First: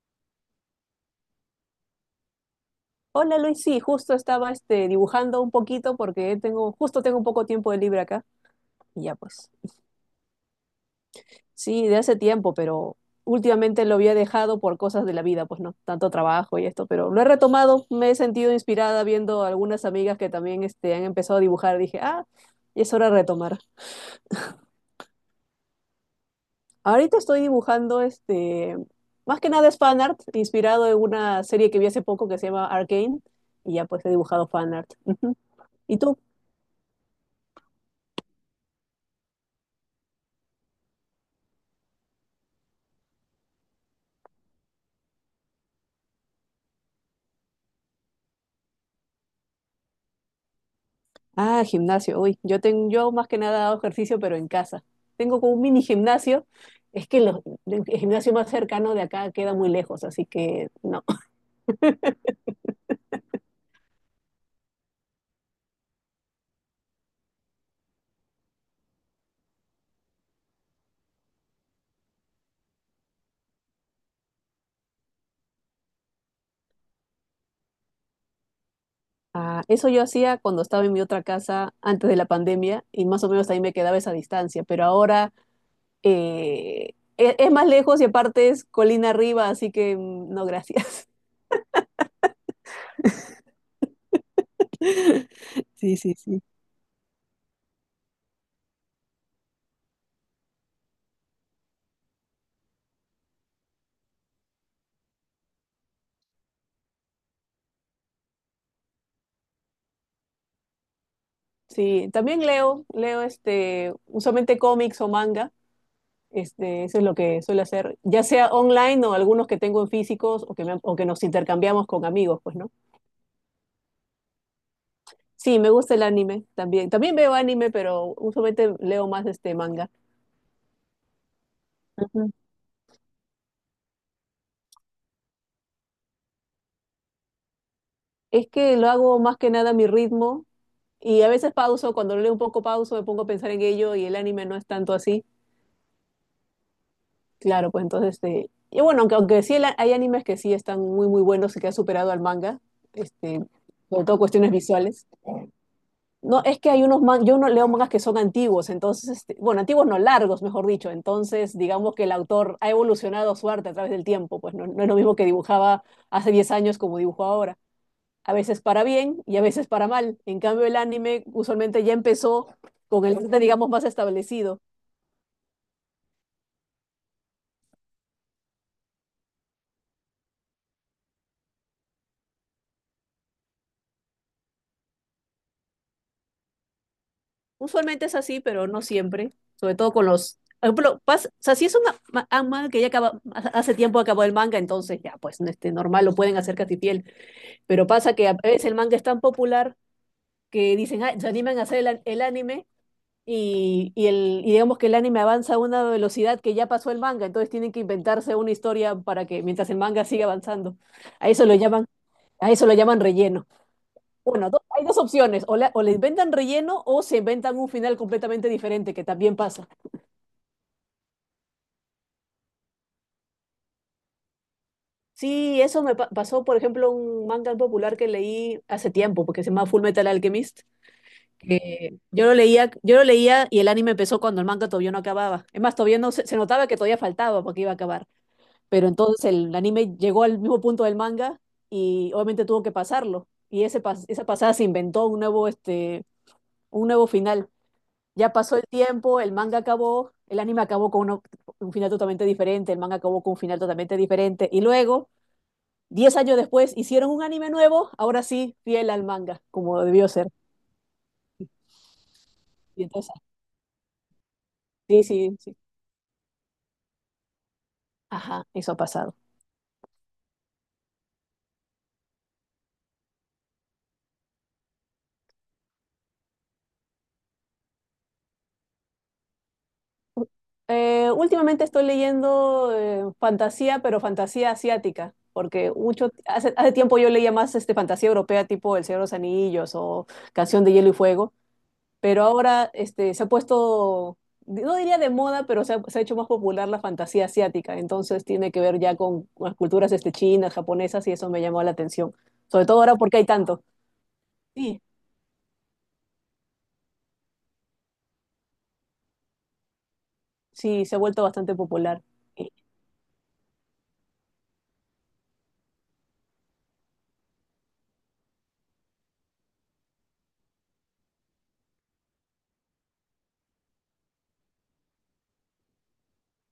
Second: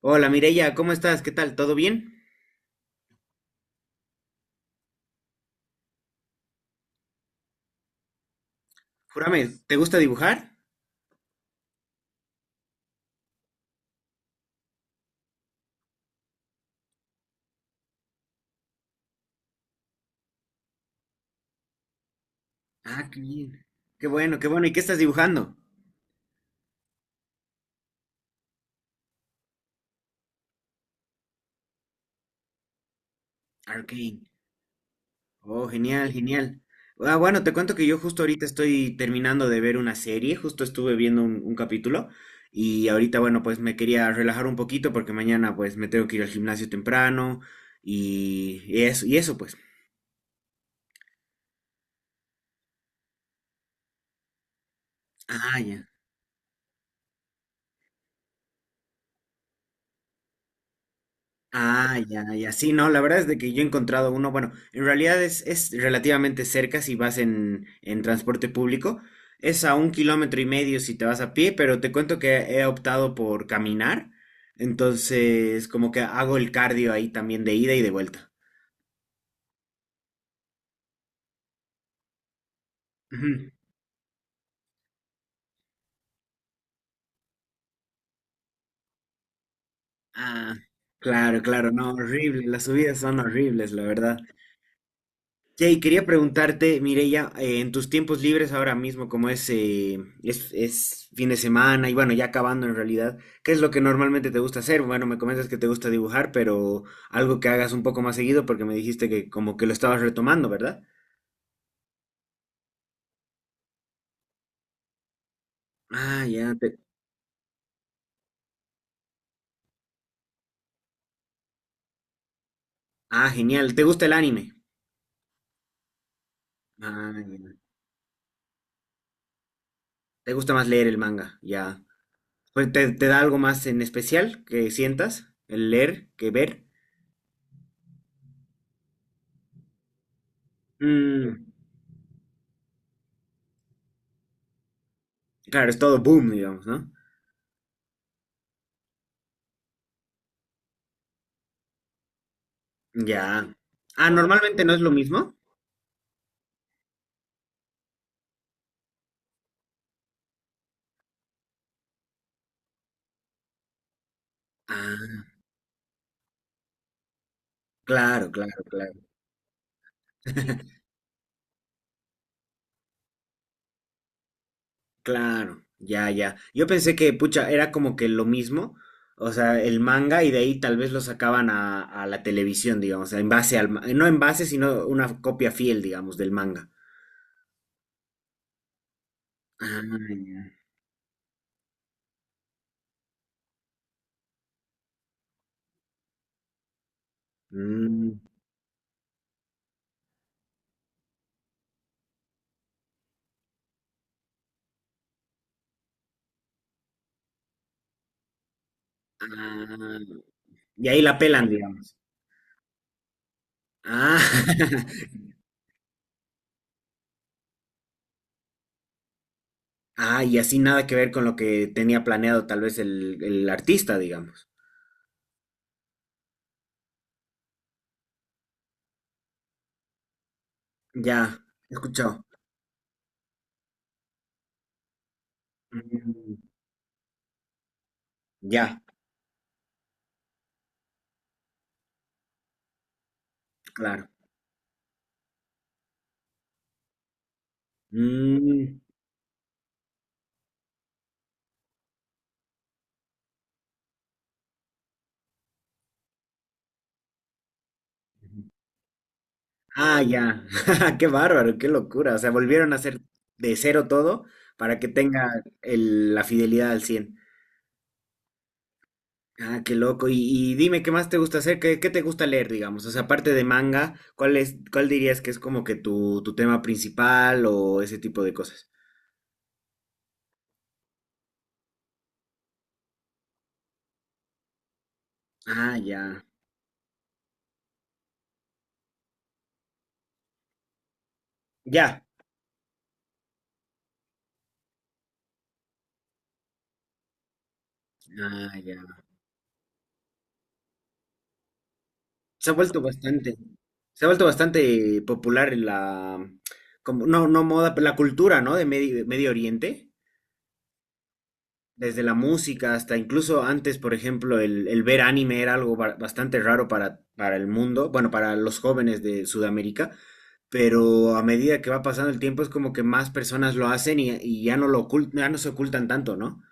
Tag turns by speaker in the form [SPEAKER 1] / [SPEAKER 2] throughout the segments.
[SPEAKER 1] Hola Mireya, ¿cómo estás? ¿Qué tal? ¿Todo bien?
[SPEAKER 2] Hola Luis, sí, justo estaba dibujando un poquito porque justo tengo un poco tiempo de libre acá y ya pues.
[SPEAKER 1] Júrame, ¿te gusta dibujar?
[SPEAKER 2] Sí, de hace tiempo, pero últimamente lo había dejado por cosas de la vida, pues no, tanto trabajo y esto, pero lo he retomado, me he sentido inspirada viendo algunas amigas que también han empezado a dibujar, dije, ah, y es hora
[SPEAKER 1] Ah,
[SPEAKER 2] de
[SPEAKER 1] qué
[SPEAKER 2] retomar.
[SPEAKER 1] bien. Qué bueno, qué bueno. ¿Y qué estás dibujando?
[SPEAKER 2] Ahorita estoy dibujando más que nada es fanart, inspirado en una serie que vi hace poco que se llama Arcane y ya pues he
[SPEAKER 1] Arcane.
[SPEAKER 2] dibujado fanart. Ujú.
[SPEAKER 1] Oh,
[SPEAKER 2] ¿Y
[SPEAKER 1] genial,
[SPEAKER 2] tú?
[SPEAKER 1] genial. Ah, bueno, te cuento que yo justo ahorita estoy terminando de ver una serie, justo estuve viendo un capítulo y ahorita, bueno, pues me quería relajar un poquito porque mañana pues me tengo que ir al gimnasio temprano y eso, y eso pues.
[SPEAKER 2] Ah, gimnasio. Uy, yo más que nada hago ejercicio, pero en casa. Tengo como
[SPEAKER 1] Ah,
[SPEAKER 2] un
[SPEAKER 1] ya.
[SPEAKER 2] mini gimnasio. Es que el gimnasio más cercano de acá queda muy lejos, así que no.
[SPEAKER 1] Ah, ya, ya. Sí, no, la verdad es de que yo he encontrado uno, bueno, en realidad es relativamente cerca si vas en transporte público. Es a un kilómetro y medio si te vas a pie, pero te cuento que he optado por caminar. Entonces, como que hago el cardio ahí también de ida y de vuelta.
[SPEAKER 2] Ah, eso yo hacía cuando estaba en mi otra casa antes de la pandemia y más o menos
[SPEAKER 1] Ujú.
[SPEAKER 2] ahí me quedaba esa distancia, pero ahora es más lejos y aparte es colina arriba, así que mm, no,
[SPEAKER 1] Ah,
[SPEAKER 2] gracias.
[SPEAKER 1] claro, claro, no, horrible. Las subidas son horribles, la verdad. Jay,
[SPEAKER 2] Sí,
[SPEAKER 1] quería
[SPEAKER 2] sí, sí.
[SPEAKER 1] preguntarte, Mireya, en tus tiempos libres ahora mismo, como es fin de semana y bueno, ya acabando en realidad, ¿qué es lo que normalmente te gusta hacer? Bueno, me comentas que te gusta dibujar, pero algo que hagas un poco más seguido porque me dijiste que como que lo estabas retomando, ¿verdad?
[SPEAKER 2] Sí, también leo usualmente cómics o manga.
[SPEAKER 1] Ah, ya,
[SPEAKER 2] Eso es lo que suelo hacer, ya sea online o algunos que tengo en físicos o que nos intercambiamos con amigos, pues, ¿no?
[SPEAKER 1] ah, genial. ¿Te gusta el anime?
[SPEAKER 2] Sí, me gusta el anime también.
[SPEAKER 1] Ah,
[SPEAKER 2] También veo
[SPEAKER 1] ya.
[SPEAKER 2] anime, pero usualmente leo más este manga.
[SPEAKER 1] ¿Te gusta más leer el manga? Ya.
[SPEAKER 2] Ujú.
[SPEAKER 1] Pues, ¿te, te da algo más en especial que sientas el leer que ver?
[SPEAKER 2] Es que lo hago más que nada a mi ritmo y a
[SPEAKER 1] Mm,
[SPEAKER 2] veces pauso, cuando leo un poco pauso, me pongo a pensar en ello y el anime no es tanto así.
[SPEAKER 1] claro, es todo boom, digamos, ¿no?
[SPEAKER 2] Claro, pues entonces, y bueno, aunque sí hay animes que sí están muy, muy buenos y que han superado al manga, este,
[SPEAKER 1] Ya.
[SPEAKER 2] sobre
[SPEAKER 1] Ah,
[SPEAKER 2] todo cuestiones
[SPEAKER 1] normalmente no es lo
[SPEAKER 2] visuales.
[SPEAKER 1] mismo.
[SPEAKER 2] No, es que hay unos mangas, yo no leo mangas que son antiguos, entonces, bueno, antiguos no, largos, mejor dicho. Entonces, digamos que el autor ha evolucionado su arte a través del tiempo, pues no, no es lo mismo que
[SPEAKER 1] Ah,
[SPEAKER 2] dibujaba hace 10 años como dibujo ahora.
[SPEAKER 1] claro,
[SPEAKER 2] A veces
[SPEAKER 1] claro,
[SPEAKER 2] para
[SPEAKER 1] claro.
[SPEAKER 2] bien y a veces para mal. En cambio, el anime usualmente ya empezó con el arte, digamos, más establecido.
[SPEAKER 1] Claro, ya, ya. Yo pensé que, pucha, era como que lo mismo, o sea, el manga y de ahí tal vez lo sacaban a la televisión, digamos, en base al, no en base, sino una copia fiel, digamos, del manga.
[SPEAKER 2] Usualmente es así, pero no siempre, sobre
[SPEAKER 1] Ah,
[SPEAKER 2] todo con los.
[SPEAKER 1] ya.
[SPEAKER 2] Por ejemplo, o sea, si es un manga que ya acaba, hace tiempo acabó el manga, entonces ya, pues, normal, lo pueden hacer casi fiel. Pero pasa
[SPEAKER 1] Mm,
[SPEAKER 2] que a veces el manga es tan popular que dicen, ah, se animan a hacer el anime y digamos que el anime avanza a una velocidad que ya pasó el manga, entonces tienen que inventarse una historia para que mientras el
[SPEAKER 1] ah,
[SPEAKER 2] manga siga avanzando.
[SPEAKER 1] y ahí la
[SPEAKER 2] A eso
[SPEAKER 1] pelan,
[SPEAKER 2] lo llaman,
[SPEAKER 1] digamos.
[SPEAKER 2] a eso lo llaman relleno.
[SPEAKER 1] Ah,
[SPEAKER 2] Bueno, hay dos opciones, o le inventan relleno o se inventan un final completamente diferente, que también pasa.
[SPEAKER 1] ah, y así nada que ver con lo que tenía planeado tal vez el artista, digamos.
[SPEAKER 2] Sí, eso me pasó, por ejemplo, un manga popular que leí hace tiempo, porque se llama Full Metal Alchemist
[SPEAKER 1] Ya,
[SPEAKER 2] que yo
[SPEAKER 1] escuchado.
[SPEAKER 2] lo leía, yo lo leía y el anime empezó cuando el manga todavía no acababa. Es más, todavía no se,
[SPEAKER 1] Mm,
[SPEAKER 2] se notaba que todavía faltaba porque iba a acabar.
[SPEAKER 1] ya,
[SPEAKER 2] Pero entonces el anime llegó al mismo punto del manga y obviamente tuvo que pasarlo. Y ese pas-
[SPEAKER 1] claro.
[SPEAKER 2] esa pasada se inventó un nuevo final. Ya pasó el
[SPEAKER 1] Mm,
[SPEAKER 2] tiempo, el manga acabó, el anime acabó con un final totalmente diferente, el manga acabó con un final totalmente diferente. Y luego, 10 años después, hicieron un anime nuevo, ahora sí, fiel al manga, como
[SPEAKER 1] ah,
[SPEAKER 2] debió ser.
[SPEAKER 1] ya. Qué bárbaro, qué locura. O sea, volvieron a
[SPEAKER 2] Y
[SPEAKER 1] hacer
[SPEAKER 2] entonces,
[SPEAKER 1] de cero todo para que
[SPEAKER 2] sí,
[SPEAKER 1] tenga
[SPEAKER 2] sí, sí.
[SPEAKER 1] la fidelidad al 100.
[SPEAKER 2] Ajá, eso ha pasado.
[SPEAKER 1] Ah, qué loco. Y dime, ¿qué más te gusta hacer? ¿Qué, qué te gusta leer, digamos? O sea, aparte de manga, ¿cuál es, cuál dirías que es como que tu tema principal o ese tipo de cosas?
[SPEAKER 2] Últimamente estoy leyendo fantasía, pero fantasía asiática, porque
[SPEAKER 1] Ah, ya.
[SPEAKER 2] hace tiempo yo leía más fantasía europea tipo El Señor de los Anillos o Canción de Hielo y Fuego,
[SPEAKER 1] Ya.
[SPEAKER 2] pero ahora se ha puesto, no diría de moda, pero se ha hecho más popular la fantasía asiática, entonces tiene
[SPEAKER 1] Ah,
[SPEAKER 2] que ver
[SPEAKER 1] ya.
[SPEAKER 2] ya con las culturas chinas, japonesas, y eso me llamó la atención,
[SPEAKER 1] Se ha
[SPEAKER 2] sobre todo
[SPEAKER 1] vuelto
[SPEAKER 2] ahora porque hay
[SPEAKER 1] bastante,
[SPEAKER 2] tanto.
[SPEAKER 1] se ha vuelto
[SPEAKER 2] Sí.
[SPEAKER 1] bastante popular en la, como, no, no moda, pero la cultura, ¿no? De Medio, Medio Oriente,
[SPEAKER 2] Sí, se ha vuelto bastante
[SPEAKER 1] desde
[SPEAKER 2] popular.
[SPEAKER 1] la
[SPEAKER 2] Eh,
[SPEAKER 1] música hasta incluso antes, por ejemplo, el ver anime era algo bastante raro para el mundo, bueno, para los jóvenes de Sudamérica, pero a medida que va pasando el tiempo es como que más personas lo hacen y ya no lo ya no se ocultan tanto, ¿no?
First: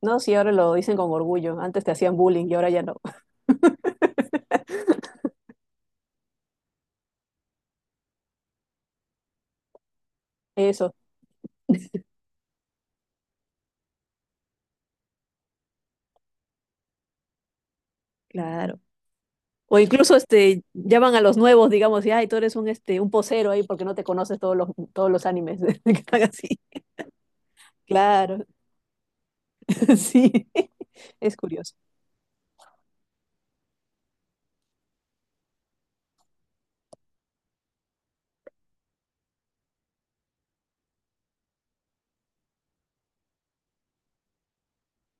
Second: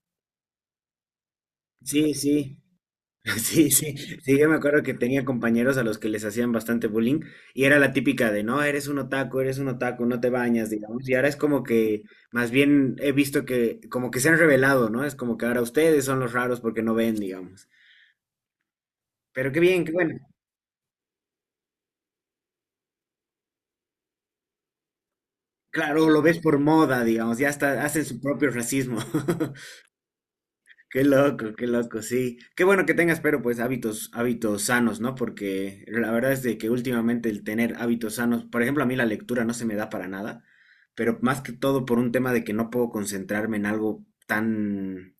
[SPEAKER 2] No, sí, ahora lo dicen con orgullo. Antes te
[SPEAKER 1] Sí,
[SPEAKER 2] hacían bullying y
[SPEAKER 1] sí.
[SPEAKER 2] ahora ya no.
[SPEAKER 1] Sí, sí, sí, yo me acuerdo que tenía compañeros a los que les hacían bastante bullying y era la típica de, no, eres un otaku, no te bañas,
[SPEAKER 2] Eso,
[SPEAKER 1] digamos, y ahora es como que, más bien he visto que, como que se han revelado, ¿no? Es como que ahora ustedes son los raros porque no ven, digamos.
[SPEAKER 2] claro.
[SPEAKER 1] Pero qué
[SPEAKER 2] O
[SPEAKER 1] bien, qué
[SPEAKER 2] incluso
[SPEAKER 1] bueno.
[SPEAKER 2] llaman a los nuevos, digamos, y ay, tú eres un posero ahí porque no te conoces todos los animes que
[SPEAKER 1] Claro, lo
[SPEAKER 2] están
[SPEAKER 1] ves por
[SPEAKER 2] así.
[SPEAKER 1] moda, digamos, ya hasta hacen su
[SPEAKER 2] Claro,
[SPEAKER 1] propio racismo.
[SPEAKER 2] sí. Es
[SPEAKER 1] Qué
[SPEAKER 2] curioso.
[SPEAKER 1] loco, sí. Qué bueno que tengas, pero pues hábitos, hábitos sanos, ¿no? Porque la verdad es de que últimamente el tener hábitos sanos, por ejemplo, a mí la lectura no se me da para nada, pero más que todo por un tema de que no puedo concentrarme en algo tan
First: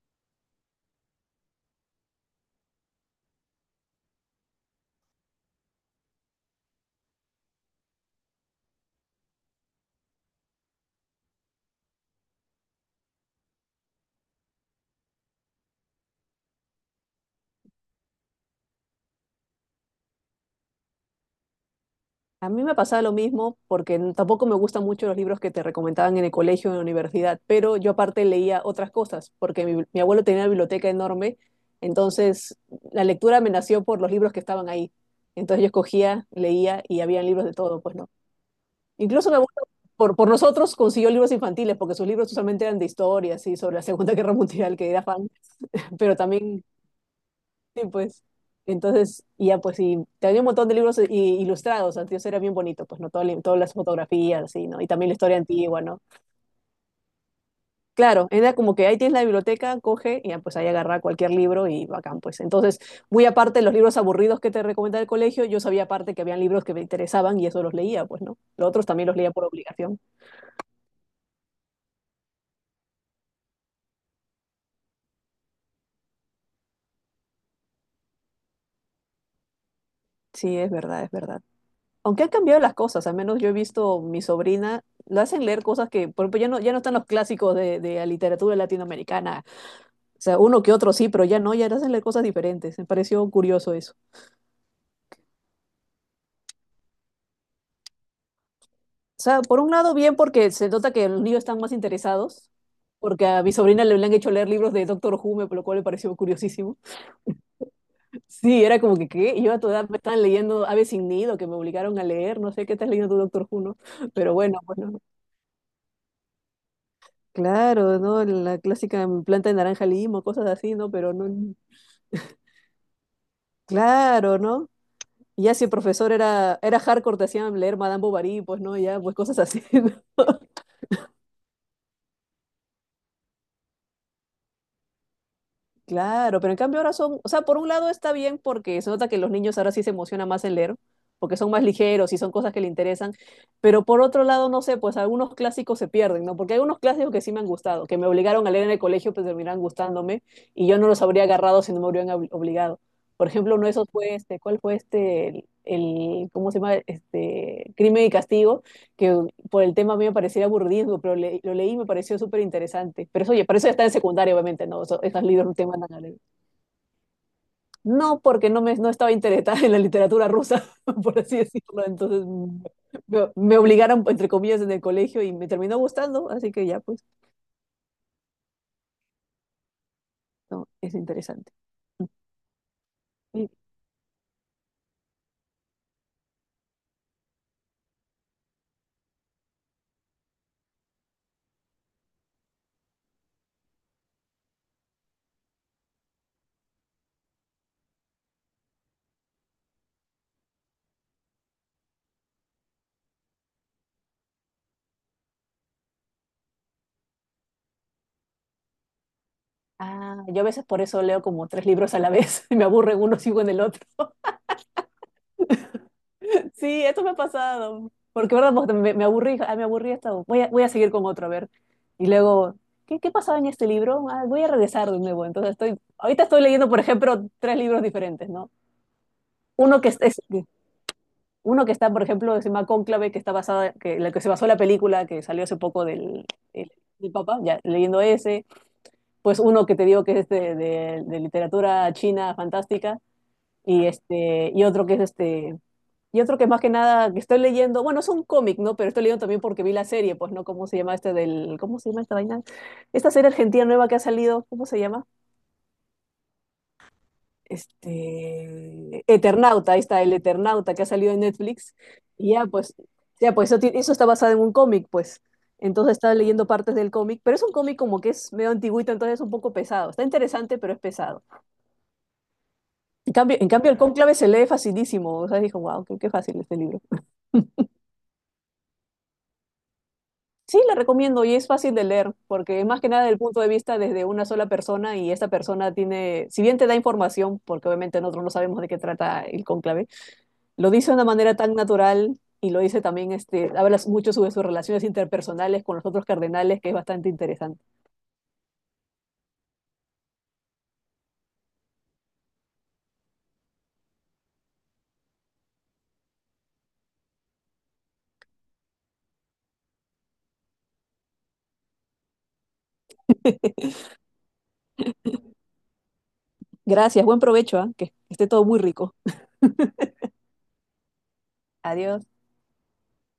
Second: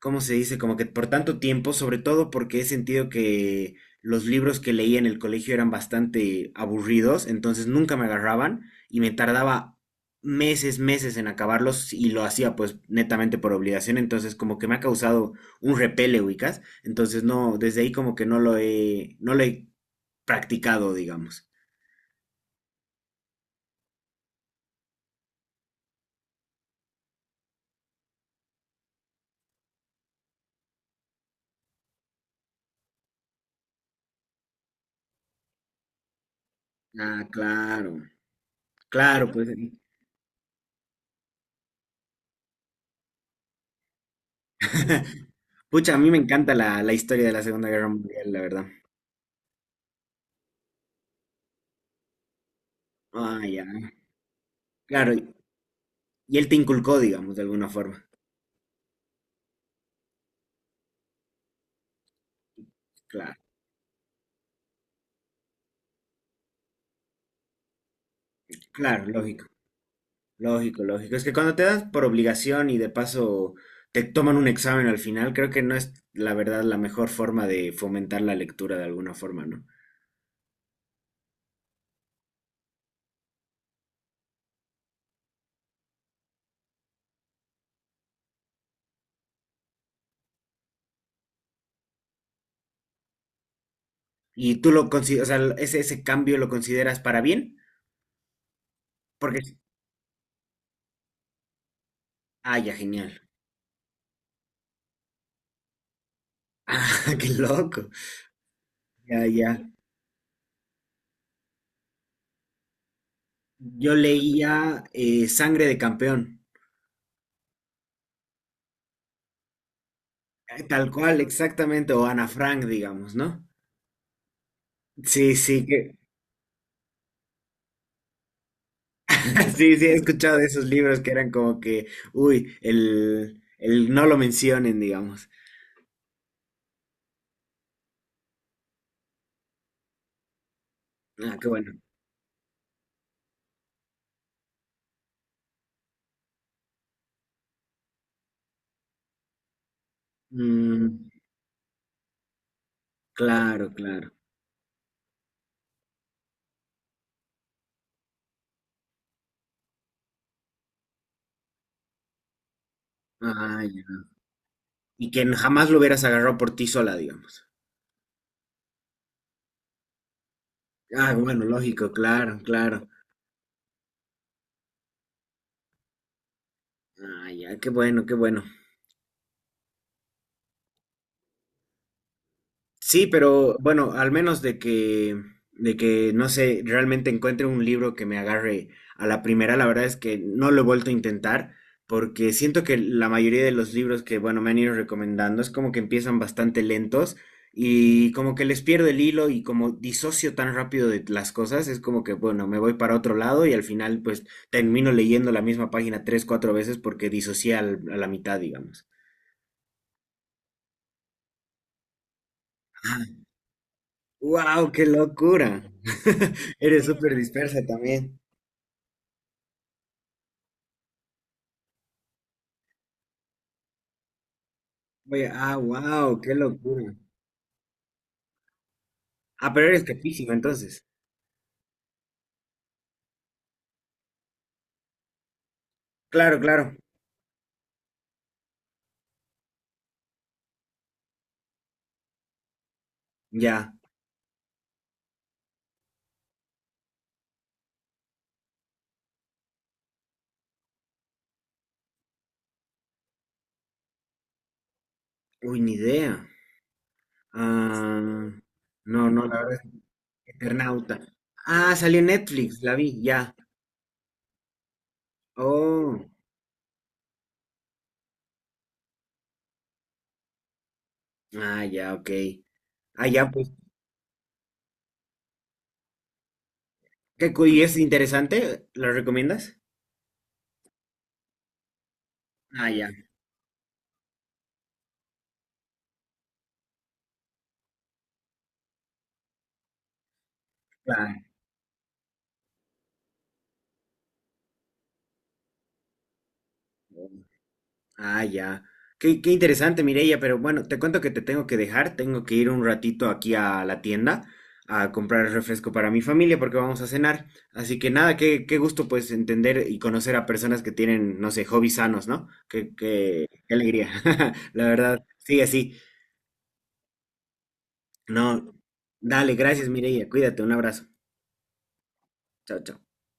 [SPEAKER 1] ¿cómo se dice? Como que por tanto tiempo, sobre todo porque he sentido que los libros que leía en el colegio eran bastante aburridos, entonces nunca me agarraban y me tardaba meses, meses en acabarlos y lo hacía pues netamente por obligación, entonces como que me ha causado un repele, ubicas, entonces no, desde ahí como que no lo he, no lo he practicado, digamos.
[SPEAKER 2] A mí me pasaba lo mismo porque tampoco me gustan mucho los libros que te recomendaban en el colegio o en la universidad, pero yo aparte leía otras cosas porque mi abuelo tenía una biblioteca enorme, entonces la lectura me nació por los libros que estaban ahí. Entonces yo escogía, leía y había
[SPEAKER 1] Ah,
[SPEAKER 2] libros de todo, pues
[SPEAKER 1] claro,
[SPEAKER 2] no.
[SPEAKER 1] claro,
[SPEAKER 2] Incluso mi
[SPEAKER 1] bueno,
[SPEAKER 2] abuelo
[SPEAKER 1] pues.
[SPEAKER 2] por nosotros consiguió libros infantiles porque sus libros usualmente eran de historia, así, sobre la Segunda Guerra Mundial, que era fan,
[SPEAKER 1] Pucha, a mí
[SPEAKER 2] pero
[SPEAKER 1] me encanta
[SPEAKER 2] también
[SPEAKER 1] la, la historia de la Segunda
[SPEAKER 2] sí,
[SPEAKER 1] Guerra
[SPEAKER 2] pues.
[SPEAKER 1] Mundial, la verdad.
[SPEAKER 2] Entonces, y ya pues, y tenía un montón de libros ilustrados, entonces era bien bonito, pues, ¿no? Todo li-
[SPEAKER 1] Ah,
[SPEAKER 2] todas
[SPEAKER 1] ya,
[SPEAKER 2] las fotografías, así, ¿no? Y también la
[SPEAKER 1] claro.
[SPEAKER 2] historia antigua, ¿no?
[SPEAKER 1] Y él te inculcó, digamos, de alguna forma.
[SPEAKER 2] Claro, era como que ahí tienes la biblioteca, coge y ya pues ahí agarra cualquier libro y bacán, pues. Entonces, muy
[SPEAKER 1] Claro,
[SPEAKER 2] aparte de los libros aburridos que te recomendaba el colegio, yo sabía aparte que habían libros que me interesaban y eso los leía, pues, ¿no? Los otros
[SPEAKER 1] claro,
[SPEAKER 2] también los leía por
[SPEAKER 1] lógico,
[SPEAKER 2] obligación.
[SPEAKER 1] lógico, lógico. Es que cuando te das por obligación y de paso te toman un examen al final, creo que no es la verdad la mejor forma de fomentar la lectura de alguna forma, ¿no?
[SPEAKER 2] Sí, es verdad, es verdad. Aunque han cambiado las cosas, al menos yo he visto mi sobrina, la hacen leer cosas que, por ejemplo, ya no, ya no están los clásicos de la literatura latinoamericana. O sea, uno que otro sí, pero ya no, ya hacen cosas diferentes. Me pareció curioso eso.
[SPEAKER 1] Y tú lo consideras, o sea, ese cambio lo consideras para bien,
[SPEAKER 2] O sea,
[SPEAKER 1] porque,
[SPEAKER 2] por un lado bien porque se nota que los niños están más interesados,
[SPEAKER 1] ah, ya, genial.
[SPEAKER 2] porque a mi sobrina le habían hecho leer libros de Doctor Who, por lo cual me pareció curiosísimo.
[SPEAKER 1] Ah, qué loco.
[SPEAKER 2] Sí, era como que,
[SPEAKER 1] Ya,
[SPEAKER 2] ¿qué? Yo a tu
[SPEAKER 1] ya.
[SPEAKER 2] edad me estaban leyendo Aves sin Nido, que me obligaron a leer, no sé qué estás leyendo tu Doctor Who, ¿no?
[SPEAKER 1] Yo
[SPEAKER 2] Pero bueno,
[SPEAKER 1] leía
[SPEAKER 2] bueno,
[SPEAKER 1] Sangre de Campeón,
[SPEAKER 2] claro, ¿no? La clásica planta de naranja limo, cosas así,
[SPEAKER 1] tal
[SPEAKER 2] ¿no? Pero
[SPEAKER 1] cual,
[SPEAKER 2] no,
[SPEAKER 1] exactamente, o Ana Frank, digamos, ¿no?
[SPEAKER 2] claro, ¿no?
[SPEAKER 1] Sí,
[SPEAKER 2] Y ya
[SPEAKER 1] sí,
[SPEAKER 2] si el
[SPEAKER 1] que,
[SPEAKER 2] profesor era hardcore, te hacían leer Madame Bovary, pues, ¿no? Ya, pues cosas así,
[SPEAKER 1] sí, sí, he
[SPEAKER 2] ¿no?
[SPEAKER 1] escuchado de esos libros que eran como que, uy, el no lo mencionen, digamos.
[SPEAKER 2] Claro, pero en cambio ahora son, o sea, por un lado está bien porque se nota que los niños ahora sí se emocionan más en leer,
[SPEAKER 1] Ah,
[SPEAKER 2] porque
[SPEAKER 1] qué
[SPEAKER 2] son más
[SPEAKER 1] bueno.
[SPEAKER 2] ligeros y son cosas que le interesan, pero por otro lado, no sé, pues algunos clásicos se pierden, ¿no? Porque hay unos clásicos que sí me han gustado, que me obligaron a leer en el colegio, pues terminaron gustándome y yo no los
[SPEAKER 1] Mm,
[SPEAKER 2] habría agarrado si no me hubieran obligado. Por ejemplo, uno de
[SPEAKER 1] claro,
[SPEAKER 2] esos
[SPEAKER 1] claro.
[SPEAKER 2] fue ¿cuál fue ¿cómo se llama? Crimen y Castigo, que por el tema a mí me parecía aburrido pero lo leí y me pareció súper interesante. Pero eso, oye, para
[SPEAKER 1] Ah,
[SPEAKER 2] eso ya está en
[SPEAKER 1] ya.
[SPEAKER 2] secundaria, obviamente, ¿no? Eso,
[SPEAKER 1] Y
[SPEAKER 2] esas
[SPEAKER 1] que
[SPEAKER 2] libros no te
[SPEAKER 1] jamás lo
[SPEAKER 2] mandan a
[SPEAKER 1] hubieras
[SPEAKER 2] leer.
[SPEAKER 1] agarrado por ti sola, digamos.
[SPEAKER 2] No, porque no, no estaba interesada en la literatura rusa,
[SPEAKER 1] Ah,
[SPEAKER 2] por así
[SPEAKER 1] bueno,
[SPEAKER 2] decirlo.
[SPEAKER 1] lógico,
[SPEAKER 2] Entonces
[SPEAKER 1] claro, claro.
[SPEAKER 2] me obligaron, entre comillas, en el colegio y me terminó gustando, así que ya, pues,
[SPEAKER 1] Ah, ya, qué bueno, qué bueno.
[SPEAKER 2] no, es interesante.
[SPEAKER 1] Sí,
[SPEAKER 2] Y-
[SPEAKER 1] pero bueno, al menos de que, no sé, realmente encuentre un libro que me agarre a la primera, la verdad es que no lo he vuelto a intentar, porque siento que la mayoría de los libros que, bueno, me han ido recomendando es como que empiezan bastante lentos y como que les pierdo el hilo y como disocio tan rápido de las cosas, es como que, bueno, me voy para otro lado y al final pues termino leyendo la misma página tres, cuatro veces porque disocié a la mitad, digamos.
[SPEAKER 2] ah, yo a veces por eso leo como tres libros a la vez, me aburre uno, sigo en el otro.
[SPEAKER 1] Wow, qué locura.
[SPEAKER 2] Sí,
[SPEAKER 1] Eres sí,
[SPEAKER 2] esto me
[SPEAKER 1] súper
[SPEAKER 2] ha
[SPEAKER 1] dispersa
[SPEAKER 2] pasado.
[SPEAKER 1] también.
[SPEAKER 2] Porque, ¿verdad? Pues, me aburrí, ah, me aburrí hasta. Voy a seguir con otro, a ver. Y luego, ¿qué pasaba en este libro? Ah, voy a regresar de nuevo.
[SPEAKER 1] Oye,
[SPEAKER 2] Entonces,
[SPEAKER 1] ah, wow,
[SPEAKER 2] ahorita
[SPEAKER 1] qué
[SPEAKER 2] estoy leyendo, por
[SPEAKER 1] locura.
[SPEAKER 2] ejemplo, tres libros diferentes, ¿no?
[SPEAKER 1] Ah, pero
[SPEAKER 2] Uno
[SPEAKER 1] eres
[SPEAKER 2] que es, es-
[SPEAKER 1] capísima entonces.
[SPEAKER 2] uno que está, por ejemplo, se llama Cónclave, que está basada, en la que se basó la película que salió hace poco del,
[SPEAKER 1] Claro,
[SPEAKER 2] el-
[SPEAKER 1] claro.
[SPEAKER 2] del Papa, ya leyendo ese. Pues uno que te digo que es de literatura china fantástica.
[SPEAKER 1] Ya.
[SPEAKER 2] Y otro que es este. Y otro que más que nada que estoy leyendo, bueno, es un cómic, ¿no? Pero estoy leyendo también porque vi la serie, pues, ¿no? ¿Cómo se llama este del, ¿cómo se llama esta vaina? Esta serie argentina nueva que ha salido, ¿cómo se llama?
[SPEAKER 1] Uy, ni idea. Ah, no, no, la verdad es
[SPEAKER 2] Eternauta, ahí
[SPEAKER 1] que
[SPEAKER 2] está, el Eternauta que ha
[SPEAKER 1] Eternauta.
[SPEAKER 2] salido en Netflix.
[SPEAKER 1] Ah, salió en
[SPEAKER 2] Y ya,
[SPEAKER 1] Netflix, la
[SPEAKER 2] pues,
[SPEAKER 1] vi, ya.
[SPEAKER 2] ya, pues, eso, eso está basado en un cómic, pues. Entonces
[SPEAKER 1] Oh,
[SPEAKER 2] estaba leyendo partes del cómic, pero es un cómic como que es medio antiguito, entonces es un poco pesado. Está interesante, pero es pesado.
[SPEAKER 1] ah, ya, ok. Ah,
[SPEAKER 2] En
[SPEAKER 1] ya,
[SPEAKER 2] cambio, en
[SPEAKER 1] pues,
[SPEAKER 2] cambio el Cónclave se lee facilísimo, o sea, dijo, wow, qué, fácil este libro.
[SPEAKER 1] ¿qué y es interesante? ¿Lo recomiendas?
[SPEAKER 2] Sí, la recomiendo y es fácil de leer porque es
[SPEAKER 1] Ah,
[SPEAKER 2] más
[SPEAKER 1] ya,
[SPEAKER 2] que nada del punto de vista desde una sola persona y esa persona tiene, si bien te da información, porque obviamente nosotros no sabemos de qué trata el cónclave, lo dice de una
[SPEAKER 1] claro.
[SPEAKER 2] manera tan natural y lo dice también, habla mucho sobre sus relaciones interpersonales con los otros cardenales, que es bastante interesante.
[SPEAKER 1] Ah, ya. Qué, qué interesante, Mireia, pero bueno, te cuento que te tengo que dejar, tengo que ir un ratito aquí a la tienda a comprar refresco para mi familia porque vamos a cenar. Así que nada, qué, qué gusto pues entender y conocer a personas que tienen, no sé, hobbies sanos, ¿no? Qué, qué, qué alegría. La verdad, sigue así.
[SPEAKER 2] Gracias, buen provecho, ¿ah? Que esté todo
[SPEAKER 1] No,
[SPEAKER 2] muy rico.
[SPEAKER 1] dale, gracias, Mireia, cuídate, un abrazo.
[SPEAKER 2] Adiós.
[SPEAKER 1] Chao, chao.